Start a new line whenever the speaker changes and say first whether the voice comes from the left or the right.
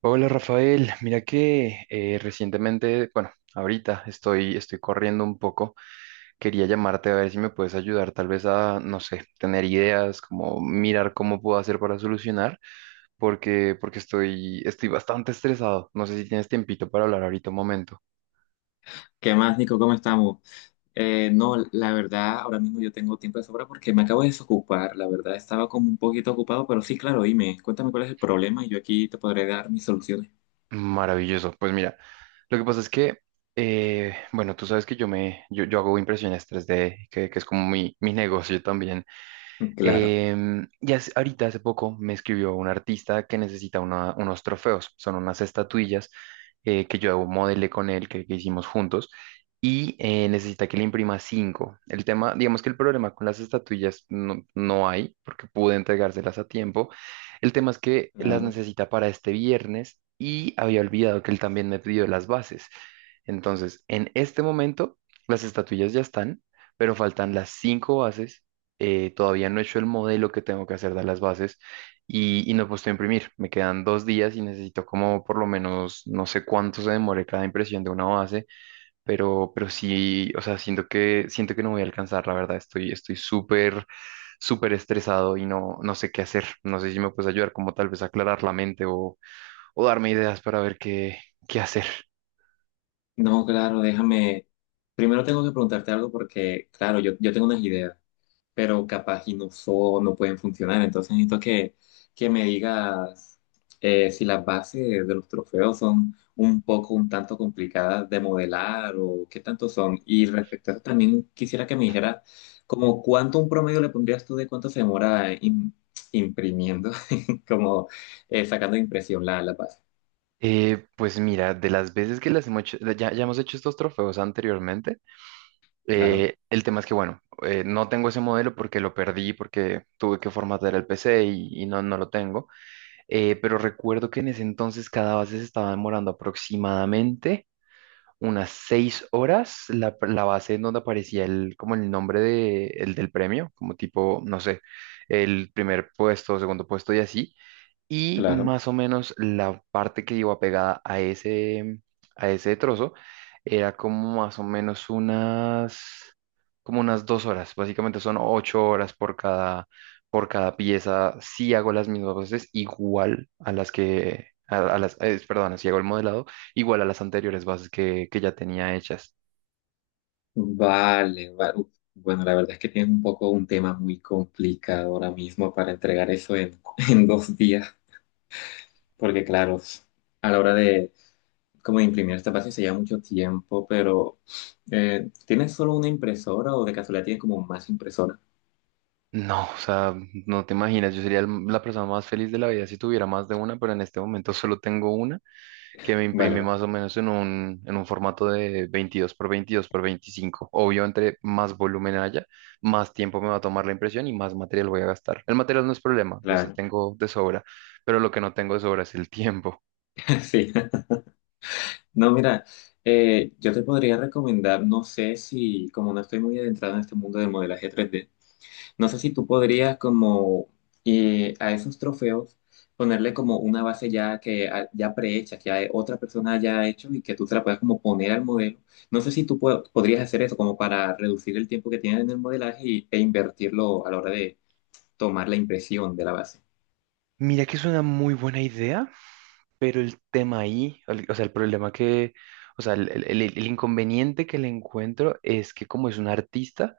right: Hola Rafael, mira que recientemente, ahorita estoy corriendo un poco. Quería llamarte a ver si me puedes ayudar, tal vez a, no sé, tener ideas, como mirar cómo puedo hacer para solucionar, porque estoy bastante estresado. No sé si tienes tiempito para hablar ahorita un momento.
left: ¿Qué más, Nico? ¿Cómo estamos? No, la verdad, ahora mismo yo tengo tiempo de sobra porque me acabo de desocupar. La verdad, estaba como un poquito ocupado, pero sí, claro, dime, cuéntame cuál es el problema y yo aquí te podré dar mis soluciones.
right: Maravilloso. Pues mira, lo que pasa es que, bueno, tú sabes que yo hago impresiones 3D, que es como mi negocio también.
left: Claro,
right: Ahorita hace poco me escribió un artista que necesita unos trofeos, son unas estatuillas que yo modelé con él, que hicimos juntos, y necesita que le imprima cinco. El tema, digamos que el problema con las estatuillas no hay, porque pude entregárselas a tiempo. El tema es que las
left: claro.
right: necesita para este viernes y había olvidado que él también me pidió las bases. Entonces, en este momento, las estatuillas ya están, pero faltan las cinco bases. Todavía no he hecho el modelo que tengo que hacer de las bases y no he puesto a imprimir. Me quedan dos días y necesito como por lo menos, no sé cuánto se demore cada impresión de una base, pero sí, o sea, siento que no voy a alcanzar, la verdad, estoy súper, súper estresado y no sé qué hacer. No sé si me puedes ayudar como tal vez a aclarar la mente o darme ideas para ver qué hacer.
left: No, claro, déjame. Primero tengo que preguntarte algo porque, claro, yo tengo unas ideas, pero capaz y no, son no pueden funcionar. Entonces necesito que me digas, si las bases de los trofeos son un poco, un tanto complicadas de modelar o qué tanto son. Y respecto a eso también quisiera que me dijeras como cuánto un promedio le pondrías tú de cuánto se demora imprimiendo, como, sacando de impresión la base.
right: Pues mira, de las veces que las hemos hecho, ya hemos hecho estos trofeos anteriormente.
left: Claro,
right: El tema es que, no tengo ese modelo porque lo perdí, porque tuve que formatear el PC y no lo tengo. Pero recuerdo que en ese entonces cada base se estaba demorando aproximadamente unas seis horas. La base en donde aparecía el, como el nombre de, el del premio, como tipo, no sé, el primer puesto, segundo puesto y así, y
left: claro.
right: más o menos la parte que iba pegada a ese trozo, era como más o menos como unas dos horas. Básicamente son ocho horas por cada pieza. Si hago las mismas bases igual a las que, a las, perdón, si hago el modelado igual a las anteriores bases que ya tenía hechas.
left: Vale, bueno, la verdad es que tienes un poco un tema muy complicado ahora mismo para entregar eso en, en dos días, porque claro, a la hora de como de imprimir esta base se lleva mucho tiempo, pero, ¿tienes solo una impresora o de casualidad tienes como más impresora?
right: No, o sea, no te imaginas, yo sería la persona más feliz de la vida si tuviera más de una, pero en este momento solo tengo una que me
left: Vale,
right: imprime
left: vale,
right: más o menos en en un formato de 22 por 22 por veinticinco. Obvio, entre más volumen haya, más tiempo me va a tomar la impresión y más material voy a gastar. El material no es problema, de ese
left: claro,
right: tengo de sobra, pero lo que no tengo de sobra es el tiempo.
left: sí. No, mira, yo te podría recomendar, no sé si como no estoy muy adentrado en este mundo del modelaje 3D. No sé si tú podrías como, a esos trofeos ponerle como una base ya que ah, ya prehecha, que ya otra persona ya ha hecho y que tú se la puedas como poner al modelo. No sé si tú podrías hacer eso como para reducir el tiempo que tienes en el modelaje y- e invertirlo a la hora de tomar la impresión de la base.
right: Mira que es una muy buena idea, pero el tema ahí, o sea, el problema que, o sea, el inconveniente que le encuentro es que como es un artista,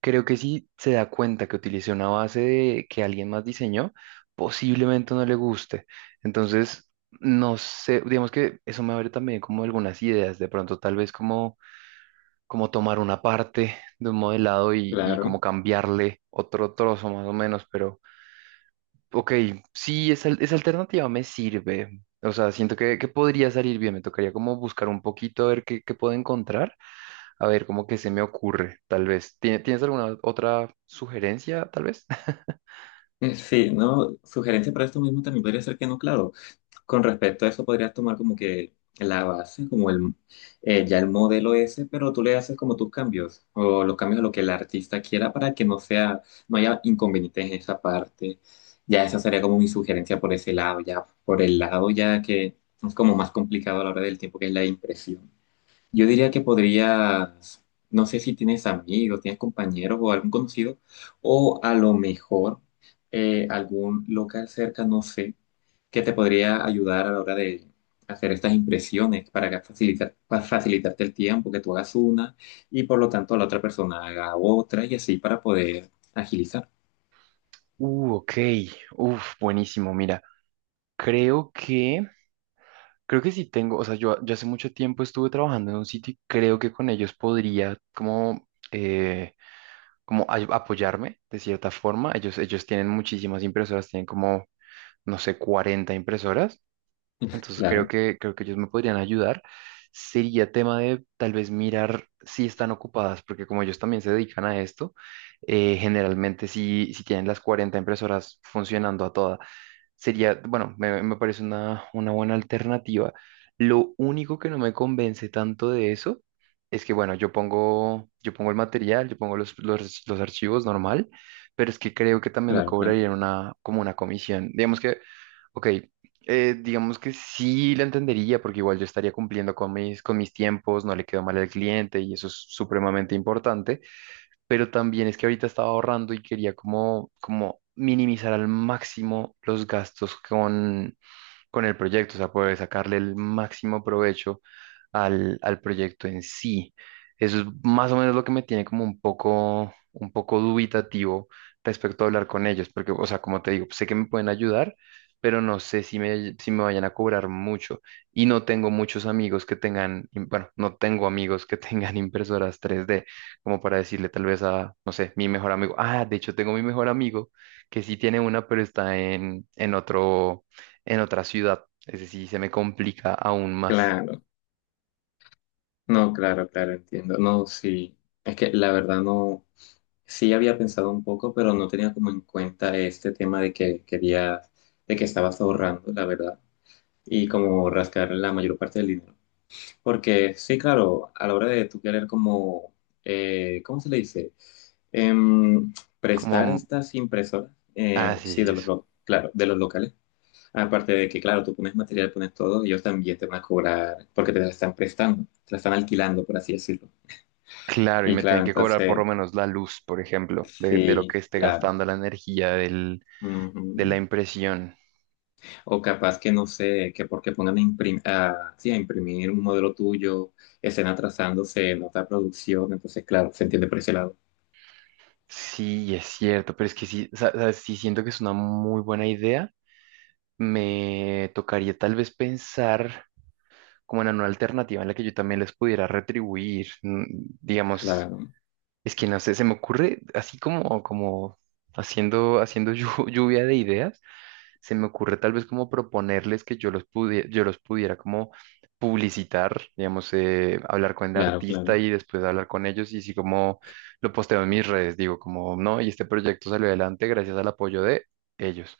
right: creo que si se da cuenta que utilicé una base de, que alguien más diseñó, posiblemente no le guste. Entonces, no sé, digamos que eso me abre también como algunas ideas, de pronto tal vez como, como tomar una parte de un modelado y
left: Claro.
right: como cambiarle otro trozo más o menos, pero ok, sí, esa alternativa me sirve. O sea, siento que podría salir bien, me tocaría como buscar un poquito a ver qué, qué puedo encontrar, a ver, ¿cómo que se me ocurre? Tal vez. Tienes alguna otra sugerencia, tal vez?
left: Sí, ¿no? Sugerencia para esto mismo también podría ser que no, claro. Con respecto a eso, podrías tomar como que la base, como el, ya el modelo ese, pero tú le haces como tus cambios o los cambios a lo que el artista quiera para que no sea, no haya inconvenientes en esa parte. Ya esa sería como mi sugerencia por ese lado, ya por el lado ya que es como más complicado a la hora del tiempo, que es la impresión. Yo diría que podrías, no sé si tienes amigos, tienes compañeros o algún conocido, o a lo mejor, algún local cerca, no sé, que te podría ayudar a la hora de hacer estas impresiones para que facilitar, para facilitarte el tiempo, que tú hagas una y por lo tanto la otra persona haga otra y así para poder agilizar.
right: Ok. Uf, buenísimo. Mira, creo que, creo que sí tengo, o sea, yo hace mucho tiempo estuve trabajando en un sitio y creo que con ellos podría como, apoyarme de cierta forma. Ellos tienen muchísimas impresoras, tienen como, no sé, 40 impresoras. Entonces
left: Claro,
right: creo que ellos me podrían ayudar. Sería tema de tal vez mirar si están ocupadas, porque como ellos también se dedican a esto, generalmente si tienen las 40 impresoras funcionando a todas, sería, bueno, me parece una buena alternativa. Lo único que no me convence tanto de eso es que, bueno, yo pongo el material, yo pongo los archivos normal, pero es que creo que también me
left: claro, claro,
right: cobrarían una, como una comisión. Digamos que, ok, digamos que sí la entendería porque igual yo estaría cumpliendo con mis tiempos, no le quedo mal al cliente y eso es supremamente importante, pero también es que ahorita estaba ahorrando y quería como, como minimizar al máximo los gastos con el proyecto, o sea, puede sacarle el máximo provecho al, al proyecto en sí. Eso es más o menos lo que me tiene como un poco dubitativo respecto a hablar con ellos, porque, o sea, como te digo, sé que me pueden ayudar, pero no sé si me, si me vayan a cobrar mucho. Y no tengo muchos amigos que tengan, no tengo amigos que tengan impresoras 3D, como para decirle tal vez a, no sé, mi mejor amigo. Ah, de hecho, tengo mi mejor amigo que sí tiene una, pero está en otro, en otra ciudad. Es decir, se me complica aún más.
left: claro. No, claro, claro, entiendo. No, sí. Es que la verdad no, sí había pensado un poco, pero no tenía como en cuenta este tema de que querías, de que estabas ahorrando, la verdad, y como rascar la mayor parte del dinero. Porque sí, claro, a la hora de tú querer como, ¿cómo se le dice? Em,
right: Como,
left: prestar
right: mm,
left: estas impresoras,
right: ah, sí,
left: sí,
right: sí,
left: de los,
right: eso.
left: claro, de los locales. Aparte de que, claro, tú pones material, pones todo, ellos también te van a cobrar porque te la están prestando, te la están alquilando, por así decirlo.
right: Claro, y
left: Y
right: me tienen
left: claro,
right: que cobrar por
left: entonces,
right: lo menos la luz, por ejemplo, de lo que
left: sí,
right: esté
left: claro.
right: gastando la energía del, de la
left: Ujú.
right: impresión.
left: O capaz que no sé, que porque pongan a, sí, a imprimir un modelo tuyo, estén trazándose en otra producción, entonces, claro, se entiende por ese lado.
right: Sí, es cierto, pero es que sí, sí siento que es una muy buena idea. Me tocaría tal vez pensar como en una alternativa en la que yo también les pudiera retribuir. Mm, digamos,
left: Claro,
right: es que no sé, se me ocurre así como, como haciendo, haciendo lluvia de ideas. Se me ocurre tal vez como proponerles que yo los pudiera como publicitar, digamos, hablar con el
left: claro, claro.
right: artista y después hablar con ellos, y si como lo posteo en mis redes, digo como, no, y este proyecto salió adelante gracias al apoyo de ellos.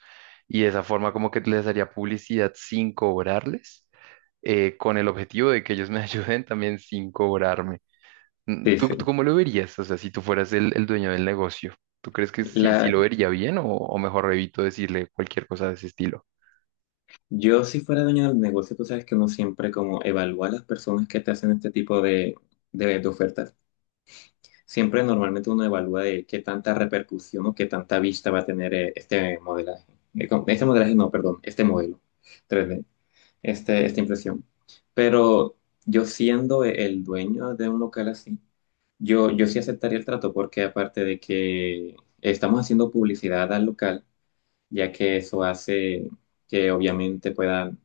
right: Y de esa forma como que les haría publicidad sin cobrarles, con el objetivo de que ellos me ayuden también sin cobrarme. Mm,
left: Sí,
right: Tú
left: sí.
right: cómo lo verías? O sea, si tú fueras el dueño del negocio, ¿tú crees que sí, sí
left: La,
right: lo vería bien o mejor evito decirle cualquier cosa de ese estilo?
left: yo si fuera dueño del negocio, tú sabes que uno siempre como evalúa a las personas que te hacen este tipo de, de ofertas. Siempre normalmente uno evalúa de qué tanta repercusión o qué tanta vista va a tener, este modelaje. Este modelaje, no, perdón, este modelo 3D, este, esta impresión. Pero yo siendo el dueño de un local así, yo sí aceptaría el trato porque aparte de que estamos haciendo publicidad al local, ya que eso hace que obviamente puedan,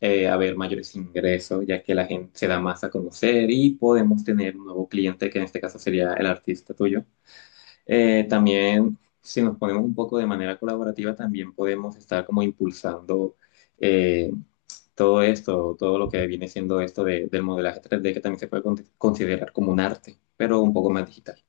left: haber mayores ingresos, ya que la gente se da más a conocer y podemos tener un nuevo cliente, que en este caso sería el artista tuyo. También, si nos ponemos un poco de manera colaborativa, también podemos estar como impulsando, eh, todo esto, todo lo que viene siendo esto del modelaje 3D, que también se puede considerar como un arte, pero un poco más digital.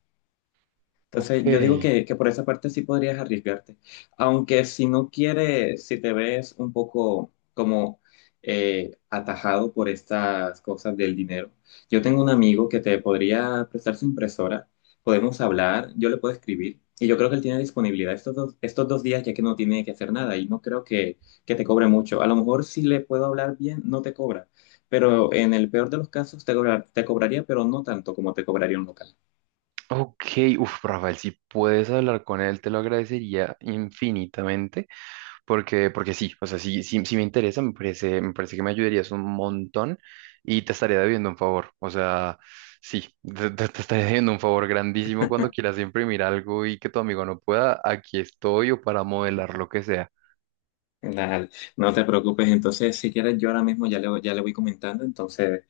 right: Ok,
left: Entonces, yo digo que por esa parte sí podrías arriesgarte. Aunque si no quieres, si te ves un poco como, atajado por estas cosas del dinero, yo tengo un amigo que te podría prestar su impresora, podemos hablar, yo le puedo escribir y yo creo que él tiene disponibilidad estos dos días ya que no tiene que hacer nada y no creo que te cobre mucho. A lo mejor si le puedo hablar bien, no te cobra, pero en el peor de los casos te te cobraría, pero no tanto como te cobraría un local.
right: ok, uf, Rafael, si puedes hablar con él, te lo agradecería infinitamente, porque, porque sí, o sea, sí, sí, sí me interesa, me parece que me ayudarías un montón y te estaré debiendo un favor, o sea, sí, te estaré debiendo un favor grandísimo cuando quieras imprimir algo y que tu amigo no pueda, aquí estoy o para modelar lo que sea.
left: Dale, no te preocupes. Entonces, si quieres, yo ahora mismo ya ya le voy comentando. Entonces,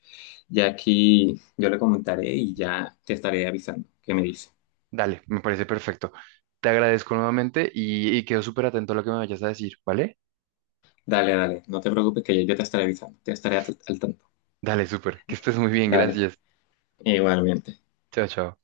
left: ya aquí yo le comentaré y ya te estaré avisando. ¿Qué me dice?
right: Dale, me parece perfecto. Te agradezco nuevamente y quedo súper atento a lo que me vayas a decir, ¿vale?
left: Dale, dale. No te preocupes que yo te estaré avisando. Te estaré al tanto.
right: Dale, súper. Que estés muy bien,
left: Dale.
right: gracias.
left: Igualmente.
right: Chao, chao.